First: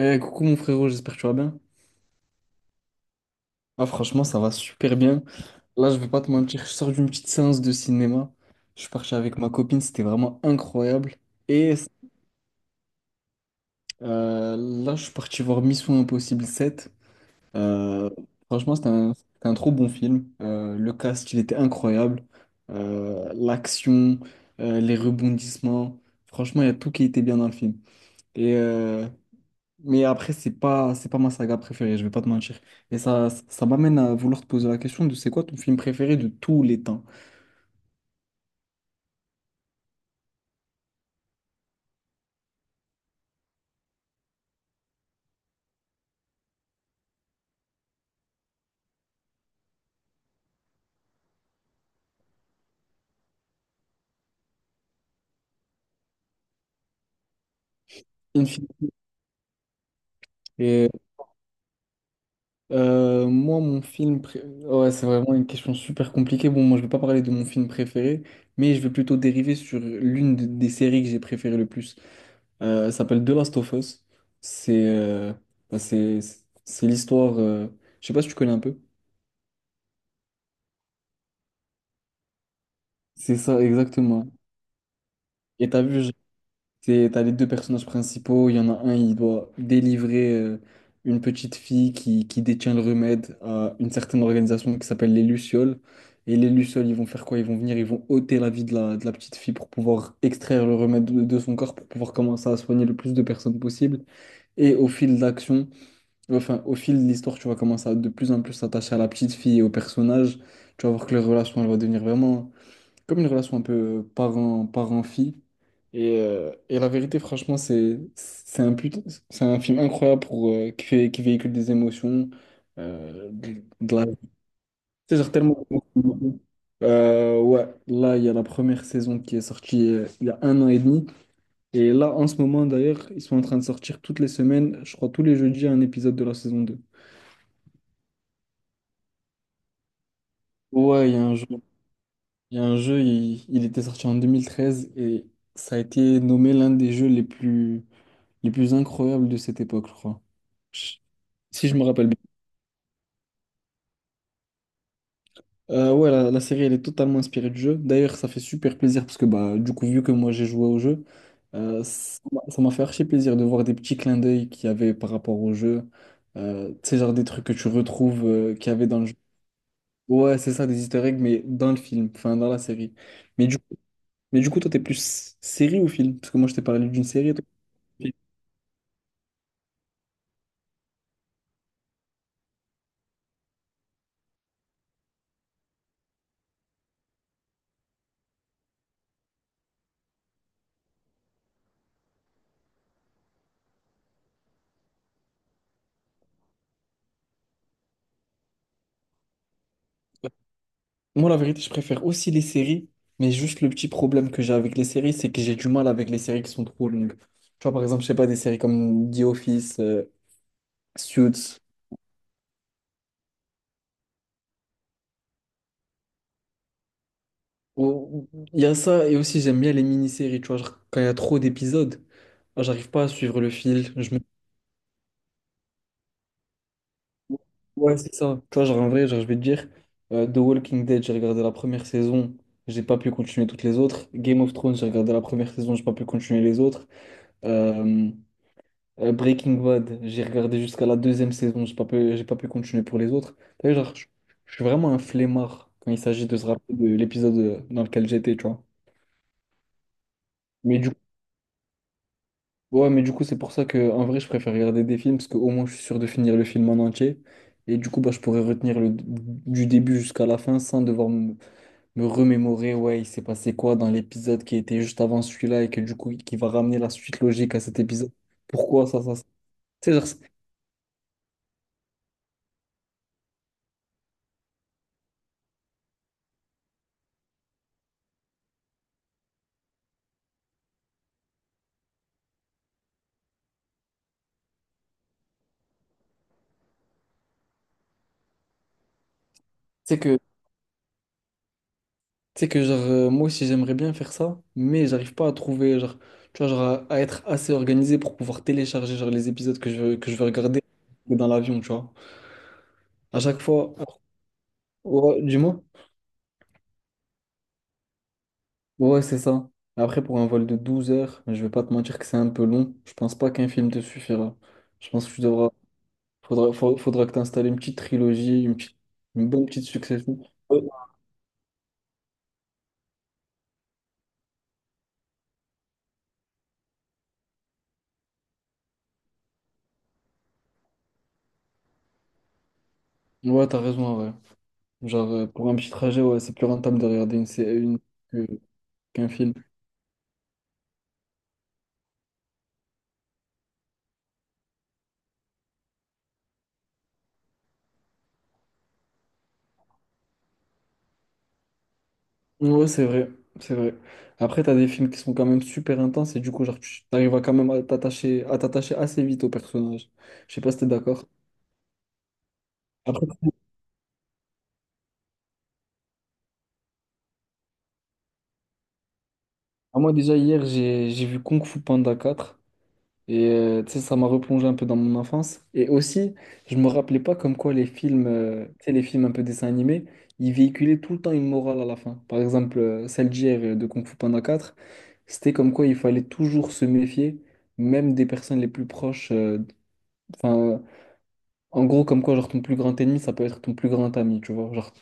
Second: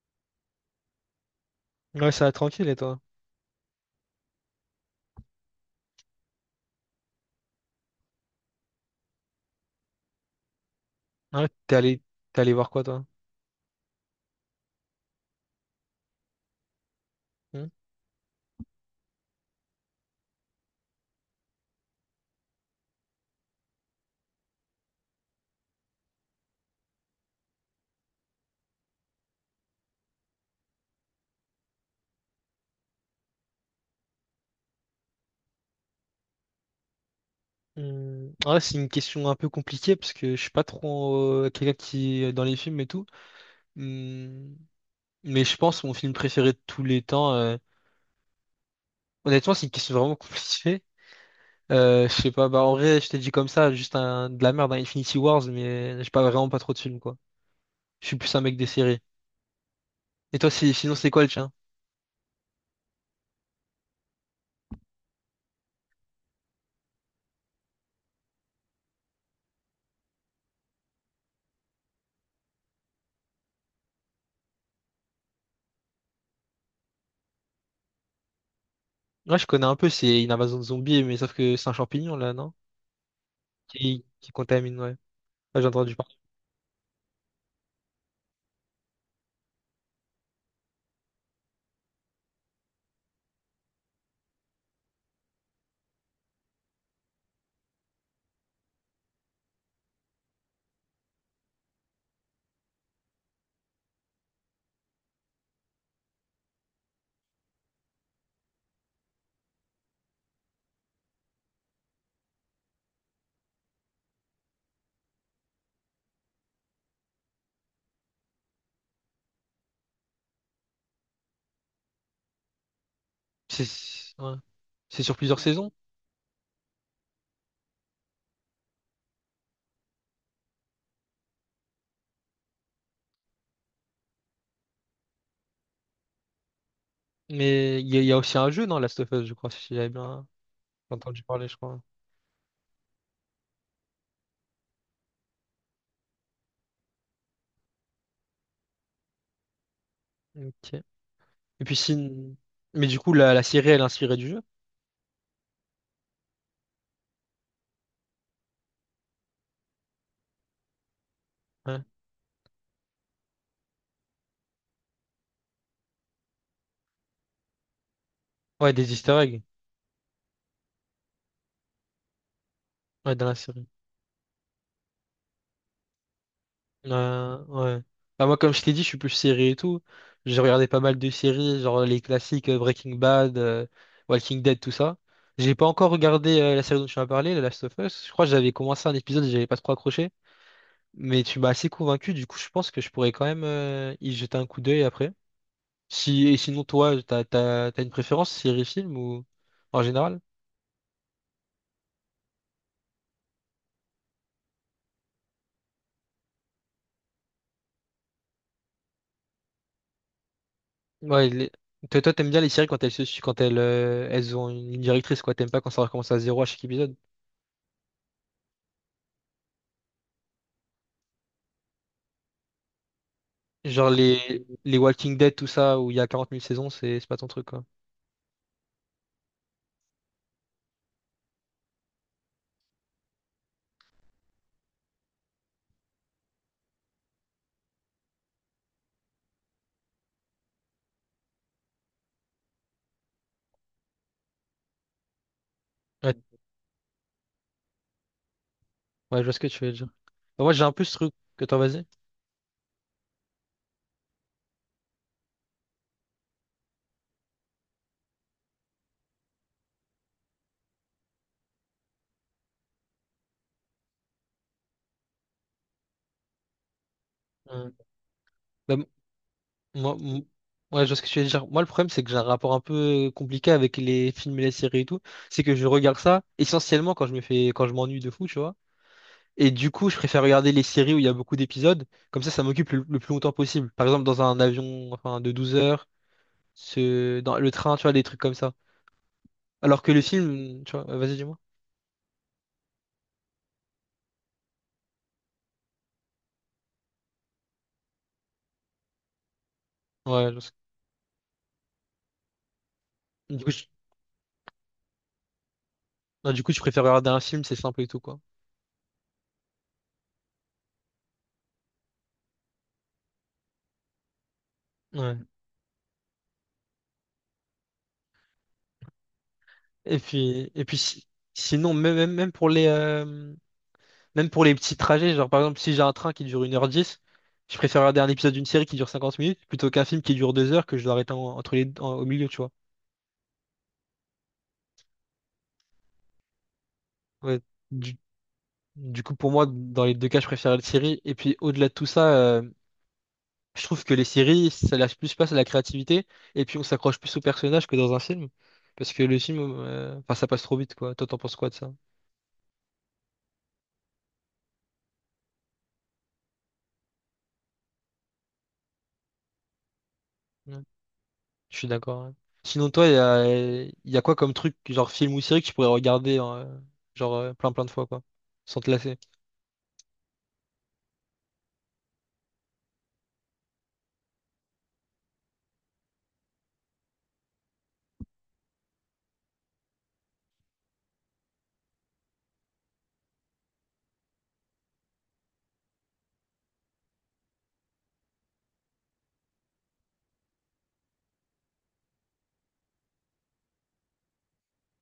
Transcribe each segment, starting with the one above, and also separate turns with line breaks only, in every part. Eh, coucou mon frérot, j'espère que tu vas bien.
Ouais, ça va tranquille, et toi?
Ah, franchement, ça va super bien. Là, je vais pas te mentir, je sors d'une petite séance de cinéma. Je suis parti avec ma copine, c'était vraiment incroyable.
Ouais,
Et
t'es allé voir quoi, toi?
euh, Là, je suis parti voir Mission Impossible 7.
Hmm.
Euh, Franchement, c'était un trop bon film. Le cast, il était incroyable. L'action, les rebondissements. Franchement, il y a tout qui était bien dans le film. Et euh, Mais après, c'est pas ma saga préférée, je vais pas te mentir. Et ça m'amène à vouloir te poser la question de c'est quoi ton film préféré de tous les temps?
Hmm, ouais, c'est une question un peu compliquée parce que je suis pas trop quelqu'un qui est dans les films et tout. Hmm, mais je pense mon film préféré de tous les temps. Honnêtement, c'est une question vraiment compliquée. Je sais pas, bah en vrai, je t'ai dit comme ça, juste un, de la merde, un Infinity Wars, mais j'ai pas vraiment pas trop de films, quoi. Je suis plus un mec des
Infinity.
séries. Et toi, si,
Et
sinon, c'est quoi le tien?
moi, Ouais, c'est vraiment une question super compliquée. Bon, moi, je vais pas parler de mon film préféré, mais je vais plutôt dériver sur des séries que j'ai préférées le plus. Elle s'appelle The Last of Us. C'est bah, c'est C'est l'histoire. Je sais pas si tu connais un peu.
Ouais, je connais un peu, c'est une invasion de zombies, mais sauf que c'est un champignon, là, non?
C'est ça,
Qui,
exactement.
qui contamine, ouais. Ouais, j'ai
Et t'as
entendu
vu,
parler.
T'as les deux personnages principaux, il y en a un, il doit délivrer une petite fille qui détient le remède à une certaine organisation qui s'appelle les Lucioles. Et les Lucioles, ils vont faire quoi? Ils vont venir, ils vont ôter la vie de de la petite fille pour pouvoir extraire le remède de son corps, pour pouvoir commencer à soigner le plus de personnes possible. Et au fil d'action, au fil de l'histoire, tu vas commencer à de plus en plus s'attacher à la petite fille et au personnage. Tu vas voir que leur relation, elle va devenir vraiment comme une relation un peu parent, parent-fille. Et la vérité, franchement, c'est un film incroyable pour, qui véhicule des émotions, euh, de,
C'est
de la...
Ouais. C'est sur
C'est genre
plusieurs
tellement...
saisons,
Ouais, là, il y a la première saison qui est sortie il y a un an et demi. Et là, en ce moment, d'ailleurs, ils sont en train de sortir toutes les semaines, je crois tous les jeudis, un épisode de la saison deux.
mais il y a aussi un jeu, non, Last of Us, je crois, si j'avais bien
Ouais, il y a
entendu
un jeu.
parler, je crois.
Il y a un jeu, il était sorti en 2013 et ça a été nommé l'un des jeux les plus incroyables de cette époque, je crois.
Ok.
Je-
Et
Si
puis
je me rappelle
si...
bien.
Mais du coup, la série, elle est inspirée du jeu.
Ouais, la série, elle est totalement inspirée du jeu. D'ailleurs, ça fait super plaisir parce que, bah, du coup, vu que moi j'ai joué au jeu,
Ouais,
ça m'a fait archi plaisir de voir des petits clins d'œil qu'il y avait par rapport au jeu. Tu sais, genre des trucs que tu retrouves qu'il
ouais
y avait
des
dans le jeu.
easter eggs.
Ouais, c'est ça, des easter eggs, mais dans le film, enfin, dans la série.
Ouais, dans la
Mais du,
série.
mais du coup, toi, t'es plus série ou film? Parce que moi, je t'ai parlé d'une série. Toi,
Ouais.
film.
Bah, moi, comme je t'ai dit, je suis plus série et tout. J'ai regardé pas mal de séries, genre les classiques Breaking Bad, Walking Dead, tout ça. J'ai pas encore regardé la série dont tu m'as parlé, The Last of Us. Je crois que j'avais commencé un épisode et j'avais pas trop accroché. Mais tu m'as assez convaincu, du coup, je pense que je pourrais quand même y jeter un coup d'œil après. Si... Et sinon, toi, t'as une préférence, série, film ou en général?
Moi, la vérité, je préfère aussi les séries, mais juste le petit problème que j'ai avec les séries, c'est que j'ai du mal avec les séries qui sont trop longues. Tu vois, par exemple, je sais pas, des séries comme The Office,
Ouais,
Suits.
toi, t'aimes bien les séries quand elles ont une ligne directrice, quoi. T'aimes pas quand ça recommence à zéro à chaque épisode.
Il y a ça, et aussi j'aime bien les mini-séries, tu vois, genre, quand il y a trop d'épisodes, ah, j'arrive pas à suivre le
Genre
fil.
les Walking Dead, tout ça, où il y a 40 000 saisons, c'est pas ton truc, quoi.
Ouais, c'est ça. Tu vois, genre, en vrai, genre, je vais te dire, The Walking Dead, j'ai regardé la première saison, j'ai pas pu continuer toutes les autres. Game of Thrones, j'ai regardé la première saison, j'ai pas pu continuer les autres. Euh, Breaking Bad, j'ai regardé jusqu'à la deuxième saison, j'ai pas pu continuer pour les autres. T'as vu, genre, je suis vraiment un flemmard quand il
Ouais,
s'agit de se rappeler de l'épisode dans lequel j'étais, tu vois.
ouais, je vois ce que tu veux dire. Bah, moi, j'ai un
Mais
peu
du
ce
coup,
truc que toi, vas-y.
ouais, mais du coup, c'est pour ça que en vrai, je préfère regarder des films parce qu'au moins, je suis sûr de finir le film en entier. Et du coup, bah, je pourrais retenir le, du début jusqu'à la fin sans devoir me remémorer, ouais, il s'est passé quoi dans l'épisode qui était juste avant celui-là et que du coup, qui va ramener la suite
Ouais.
logique à cet épisode.
Bah,
Pourquoi ça, ça, ça. Tu sais,
moi,
genre, c'est- tu
ouais, je vois ce que tu veux dire. Moi, le problème, c'est que j'ai un rapport un peu compliqué avec les films et les séries et tout. C'est que je regarde ça essentiellement quand je me fais, quand je m'ennuie de fou, tu vois. Et du coup, je préfère regarder les séries où il y a beaucoup d'épisodes. Comme ça m'occupe le plus longtemps possible. Par exemple, dans un avion enfin, de 12 heures, dans le train, tu vois, des trucs comme ça. Alors que
sais
le
que
film, tu vois, vas-y, dis-moi.
Tu sais que genre moi aussi j'aimerais bien faire ça, mais j'arrive pas à trouver genre tu vois genre à être assez organisé pour pouvoir télécharger genre les épisodes que je veux
Ouais, je sais.
regarder dans l'avion, tu vois. À chaque
du coup, je,
fois ouais, dis-moi.
non, du coup, je préfère regarder un film, c'est simple et tout, quoi.
Ouais, c'est ça. Après pour un vol de 12 heures, je vais pas te mentir que c'est un peu long. Je pense pas qu'un film te suffira. Je pense que
Ouais.
tu devras faudra fa- Faudra que tu installes une petite trilogie, une bonne petite
Et
succession.
puis,
Ouais,
et puis sinon, même pour les petits trajets, genre par exemple, si j'ai un train qui dure 1h10, je préfère regarder un épisode d'une série qui dure 50 minutes plutôt qu'un film qui dure 2 heures que je dois arrêter entre les, au milieu, tu vois.
ouais, t'as raison, ouais. Genre pour un petit trajet, ouais, c'est plus rentable de regarder
Ouais.
une
Du,
que-
Du
qu'un
coup, pour
film.
moi, dans les deux cas, je préfère les séries. Et puis, au-delà de tout ça, je trouve que les séries, ça lâche plus place à la créativité. Et puis, on s'accroche plus aux personnages que dans un film. Parce que le film, enfin, ça passe trop vite, quoi. Toi, t'en penses quoi de ça?
Ouais, c'est vrai, c'est vrai. Après, t'as des films qui sont quand même super intenses et du coup, genre, tu arrives à quand même à t'attacher assez vite au personnage. Je sais pas
Ouais,
si t'es d'accord.
je suis d'accord. Ouais. Sinon, toi, il y
Après,
a, y a quoi comme truc, genre film ou série que tu pourrais regarder, genre, plein plein de fois, quoi, sans te lasser?
ah, moi déjà hier, j'ai vu Kung Fu Panda 4 et tu sais, ça m'a replongé un peu dans mon enfance. Et aussi, je me rappelais pas comme quoi les films, tu sais, les films un peu dessins animés, ils véhiculaient tout le temps une morale à la fin. Par exemple, celle d'hier de Kung Fu Panda 4, c'était comme quoi il fallait toujours se méfier, même des personnes les plus proches. Enfin, En gros, comme quoi, genre, ton plus grand ennemi, ça peut être ton plus grand ami, tu vois.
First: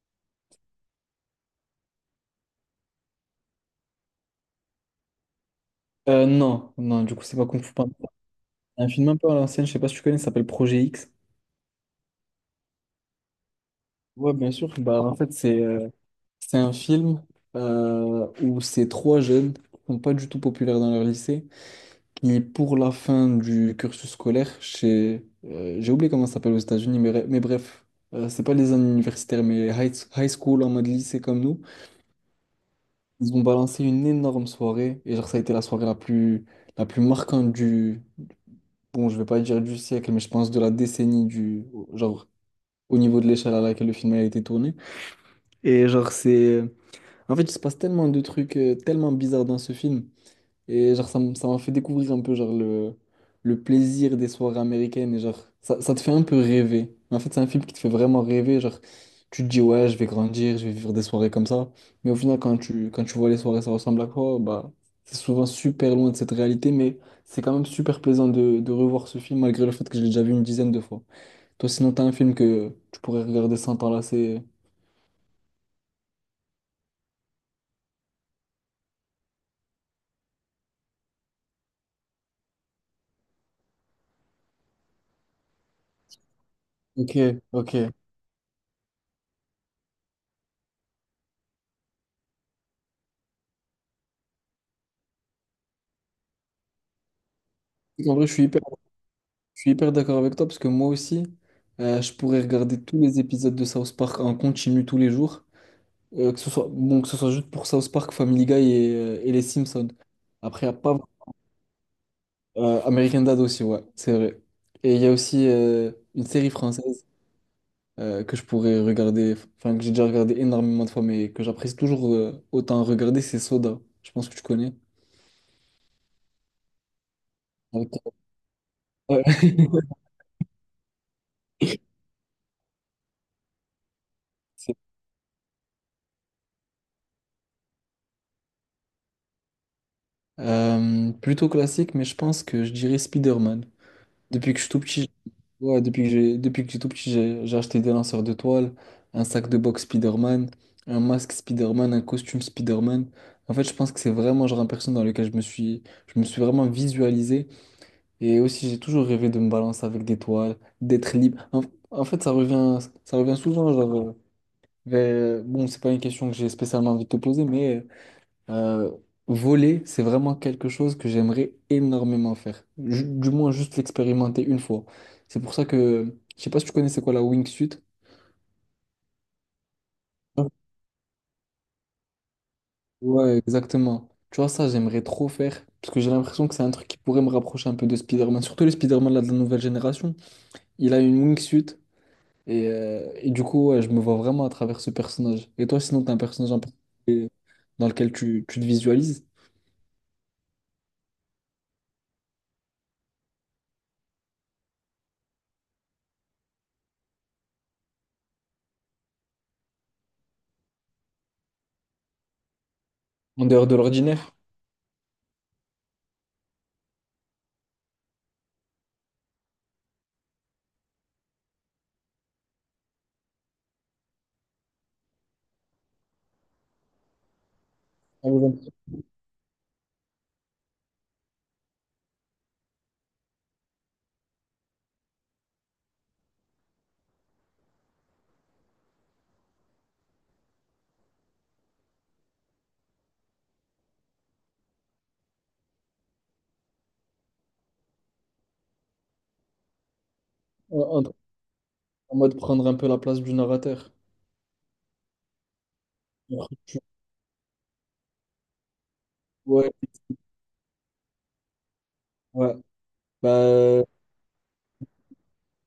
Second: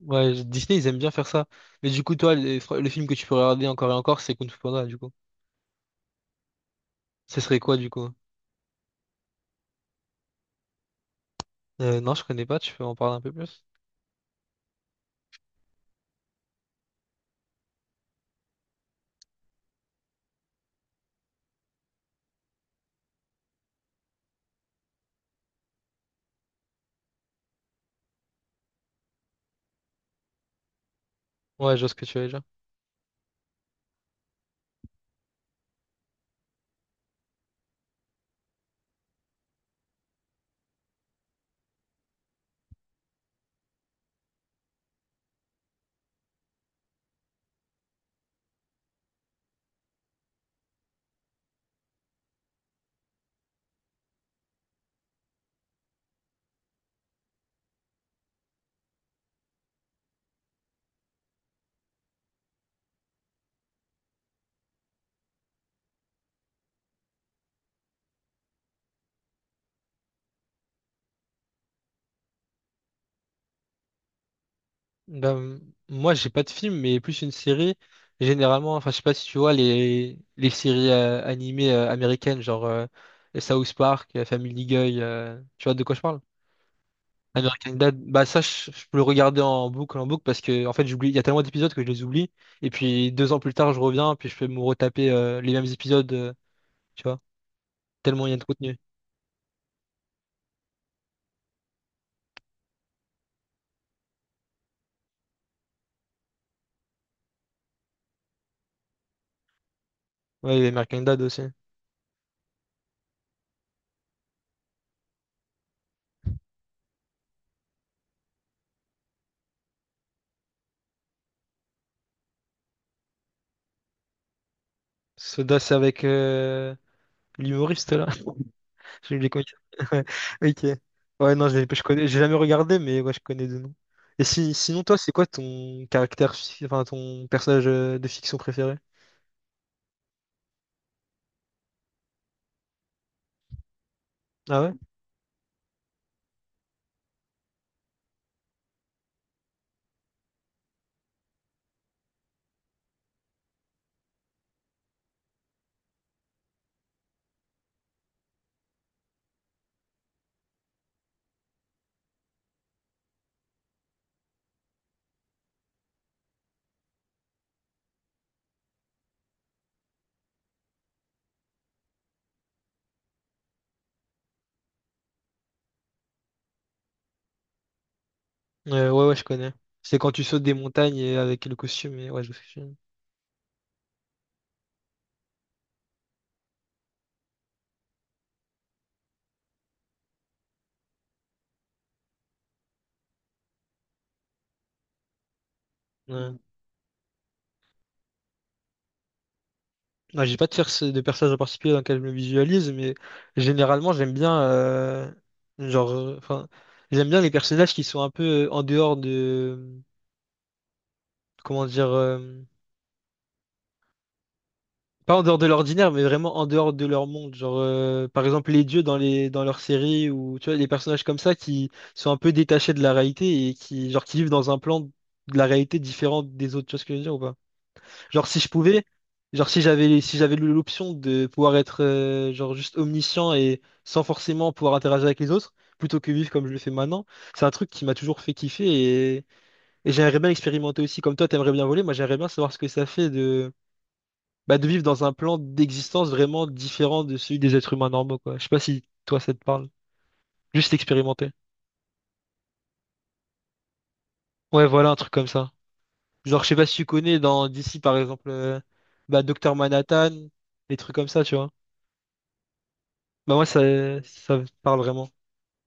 Ouais, Disney, ils aiment bien faire ça. Mais du coup, toi, le film que tu pourrais regarder encore et encore, c'est Kung Fu Panda, du coup.
Non, du coup, c'est
Ce
pas
serait
Kung Fu
quoi, du
Panda.
coup?
Un film un peu à l'ancienne, je sais pas si tu connais, ça s'appelle Projet X.
Non, je connais pas, tu peux en parler un peu plus?
Ouais, bien sûr. Bah, en fait, c'est un film où ces trois jeunes qui sont pas du tout populaires dans leur lycée, qui, pour la fin du cursus scolaire, j'ai oublié comment ça s'appelle aux États-Unis, mais bref, c'est pas les années universitaires, mais high school en mode lycée comme nous.
Ouais, je vois ce que tu veux dire.
Ils ont balancé une énorme soirée et genre ça a été la soirée la plus marquante du bon, je vais pas dire du siècle, mais je pense de la décennie, du genre au niveau de l'échelle à laquelle le film a été tourné, et genre c'est en fait il se passe tellement de trucs tellement bizarres dans ce film, et genre, ça m'a fait découvrir un peu genre le plaisir des soirées américaines. Et genre, ça te fait un peu rêver. En fait, c'est un film qui te fait vraiment rêver. Genre, tu te dis, ouais, je vais grandir, je vais vivre des soirées comme ça. Mais au final, quand tu vois les soirées, ça ressemble à quoi? Bah, c'est souvent super loin de cette réalité. Mais c'est quand même super plaisant de revoir ce film, malgré le fait que je l'ai déjà vu une dizaine de fois. Toi, sinon, t'as un film que tu pourrais regarder sans t'enlacer.
Ben, moi, j'ai pas de film, mais plus une série. Généralement, enfin, je sais pas si tu vois les séries animées américaines, genre South Park, Family Guy, tu vois de quoi je parle?
Ok,
American
ok.
Dad, bah ça, je peux le regarder en boucle, parce que, en fait, j'oublie, il y a tellement d'épisodes que je les oublie. Et puis, 2 ans plus tard, je reviens, puis je peux me retaper les mêmes épisodes, tu vois,
En vrai,
tellement il
je
y a
suis
de
hyper
contenu.
Je suis hyper d'accord avec toi parce que moi aussi, je pourrais regarder tous les épisodes de South Park en continu tous les jours, bon, que ce soit juste pour South Park, Family Guy et les Simpsons.
Ouais,
Après, il
et
y a pas
American Dad aussi.
American Dad aussi, ouais, c'est vrai. Et il y a aussi une série française que je pourrais regarder, enfin que j'ai déjà regardé énormément de fois, mais que j'apprécie toujours autant regarder, c'est Soda. Je pense que tu connais.
Soda, c'est avec l'humoriste, là.
Avec-
Je
Ouais.
les connais. Ok. Ouais, non, je connais, j'ai jamais regardé, mais ouais, je connais de nom. Et si,
C'est,
sinon, toi, c'est quoi enfin, ton personnage de fiction préféré?
plutôt classique, mais je pense que je dirais Spider-Man. Depuis que
Ah
je suis
ouais?
tout petit, ouais, depuis que j'ai tout petit, j'ai acheté des lanceurs de toile, un sac de boxe Spider-Man, un masque Spider-Man, un costume Spider-Man. En fait, je pense que c'est vraiment genre un personnage dans lequel je me suis vraiment visualisé. Et aussi, j'ai toujours rêvé de me balancer avec des toiles, d'être libre. En fait, ça revient souvent genre, bon, c'est pas une question que j'ai spécialement envie de te poser, mais euh, voler, c'est vraiment quelque chose que j'aimerais énormément faire. Du moins, juste l'expérimenter une fois. C'est pour ça que, je sais pas si tu connais c'est quoi la wingsuit.
Ouais, ouais, je connais. C'est quand tu sautes
Ouais.
des montagnes et avec le costume, et ouais, je sais.
Ouais, exactement. Tu vois, ça, j'aimerais trop faire. Parce que j'ai l'impression que c'est un truc qui pourrait me rapprocher un peu de Spider-Man. Surtout le Spider-Man là, de la nouvelle génération. Il a une wingsuit. Et du coup, ouais, je me vois vraiment à travers ce personnage. Et toi, sinon, t'as un
Ouais.
personnage en particulier dans lequel tu te visualises,
Ouais, j'ai pas de personnage en particulier dans lequel je me visualise, mais généralement, genre, euh, enfin, j'aime bien les personnages qui sont un peu en dehors de, comment dire,
en dehors de l'ordinaire,
pas en dehors de l'ordinaire, mais vraiment en dehors de leur monde. Genre, par exemple, les dieux dans leurs séries ou tu vois, les personnages comme ça qui sont un peu détachés de la réalité et qui vivent dans un plan de la réalité différent des autres. Tu vois ce que je veux dire ou pas? Genre, si je
en,
pouvais, genre si j'avais l'option de pouvoir être genre juste omniscient et sans forcément pouvoir interagir avec les autres, plutôt que vivre comme je le fais maintenant, c'est un truc qui m'a toujours fait kiffer et, et j'aimerais bien expérimenter aussi. Comme toi, t'aimerais bien voler, moi j'aimerais bien savoir ce que ça fait bah, de vivre dans un plan d'existence vraiment différent de celui des êtres humains normaux, quoi. Je sais pas si toi ça te parle. Juste
en
expérimenter.
en mode prendre un peu la place du narrateur.
Ouais, voilà, un truc comme ça. Genre,
Ouais,
je sais pas si tu connais dans d'ici par exemple, bah, Docteur Manhattan, des trucs comme ça, tu vois.
ouais.
Bah, moi, ça,
Bah,
ça me parle vraiment.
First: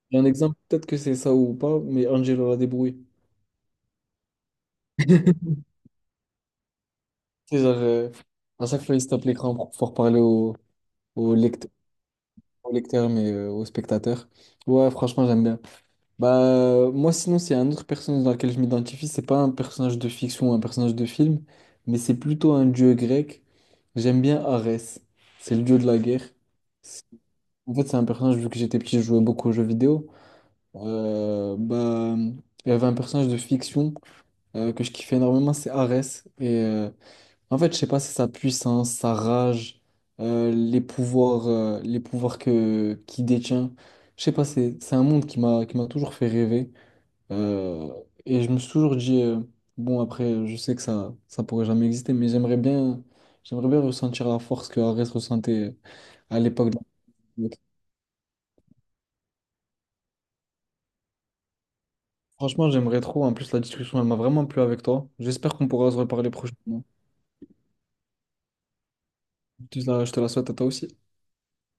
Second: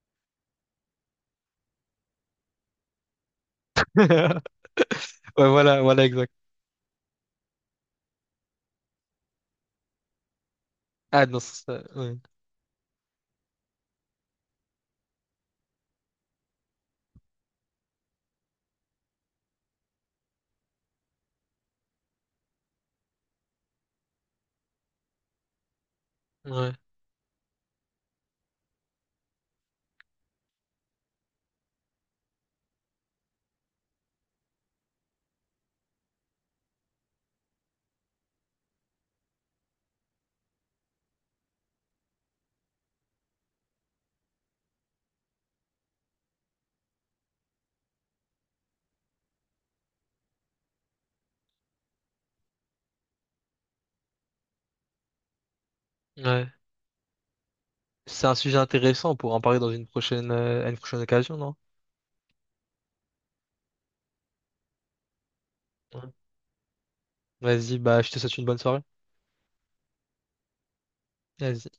il y a un exemple, peut-être que c'est ça ou pas, mais Angelo la débrouille.
Ouais, voilà, voilà, exact.
C'est genre, à chaque fois, il se tape l'écran pour pouvoir parler au,
Ah,
au
non,
lecteur,
ça, ouais.
au lecteur, mais au spectateur. Ouais, franchement, j'aime bien. Bah, moi, sinon, c'est un autre personnage dans lequel je m'identifie. C'est pas un personnage de fiction ou un personnage de film, mais c'est plutôt un dieu grec. J'aime bien Arès. C'est le dieu de la guerre.
Ouais,
C'est- En fait, c'est un personnage, vu que j'étais petit, je jouais beaucoup aux jeux vidéo. Euh, bah, il y avait un personnage de fiction que je kiffais énormément, c'est Arès. En fait, je sais pas, c'est sa puissance, sa rage, les pouvoirs que qu'il détient. Je sais pas, c'est un monde qui m'a toujours fait rêver. Euh, et je me suis toujours dit, bon, après, je sais que ça pourrait jamais exister, mais j'aimerais bien ressentir la force que Arès ressentait à
ouais.
l'époque.
C'est un sujet intéressant pour en parler dans une prochaine, à une prochaine occasion, non?
Franchement, j'aimerais trop. En plus, la discussion, elle m'a vraiment plu avec toi. J'espère qu'on pourra se
Ouais.
reparler prochainement.
Vas-y, bah, je te souhaite une bonne soirée.
Je te la souhaite à toi aussi.
Vas-y.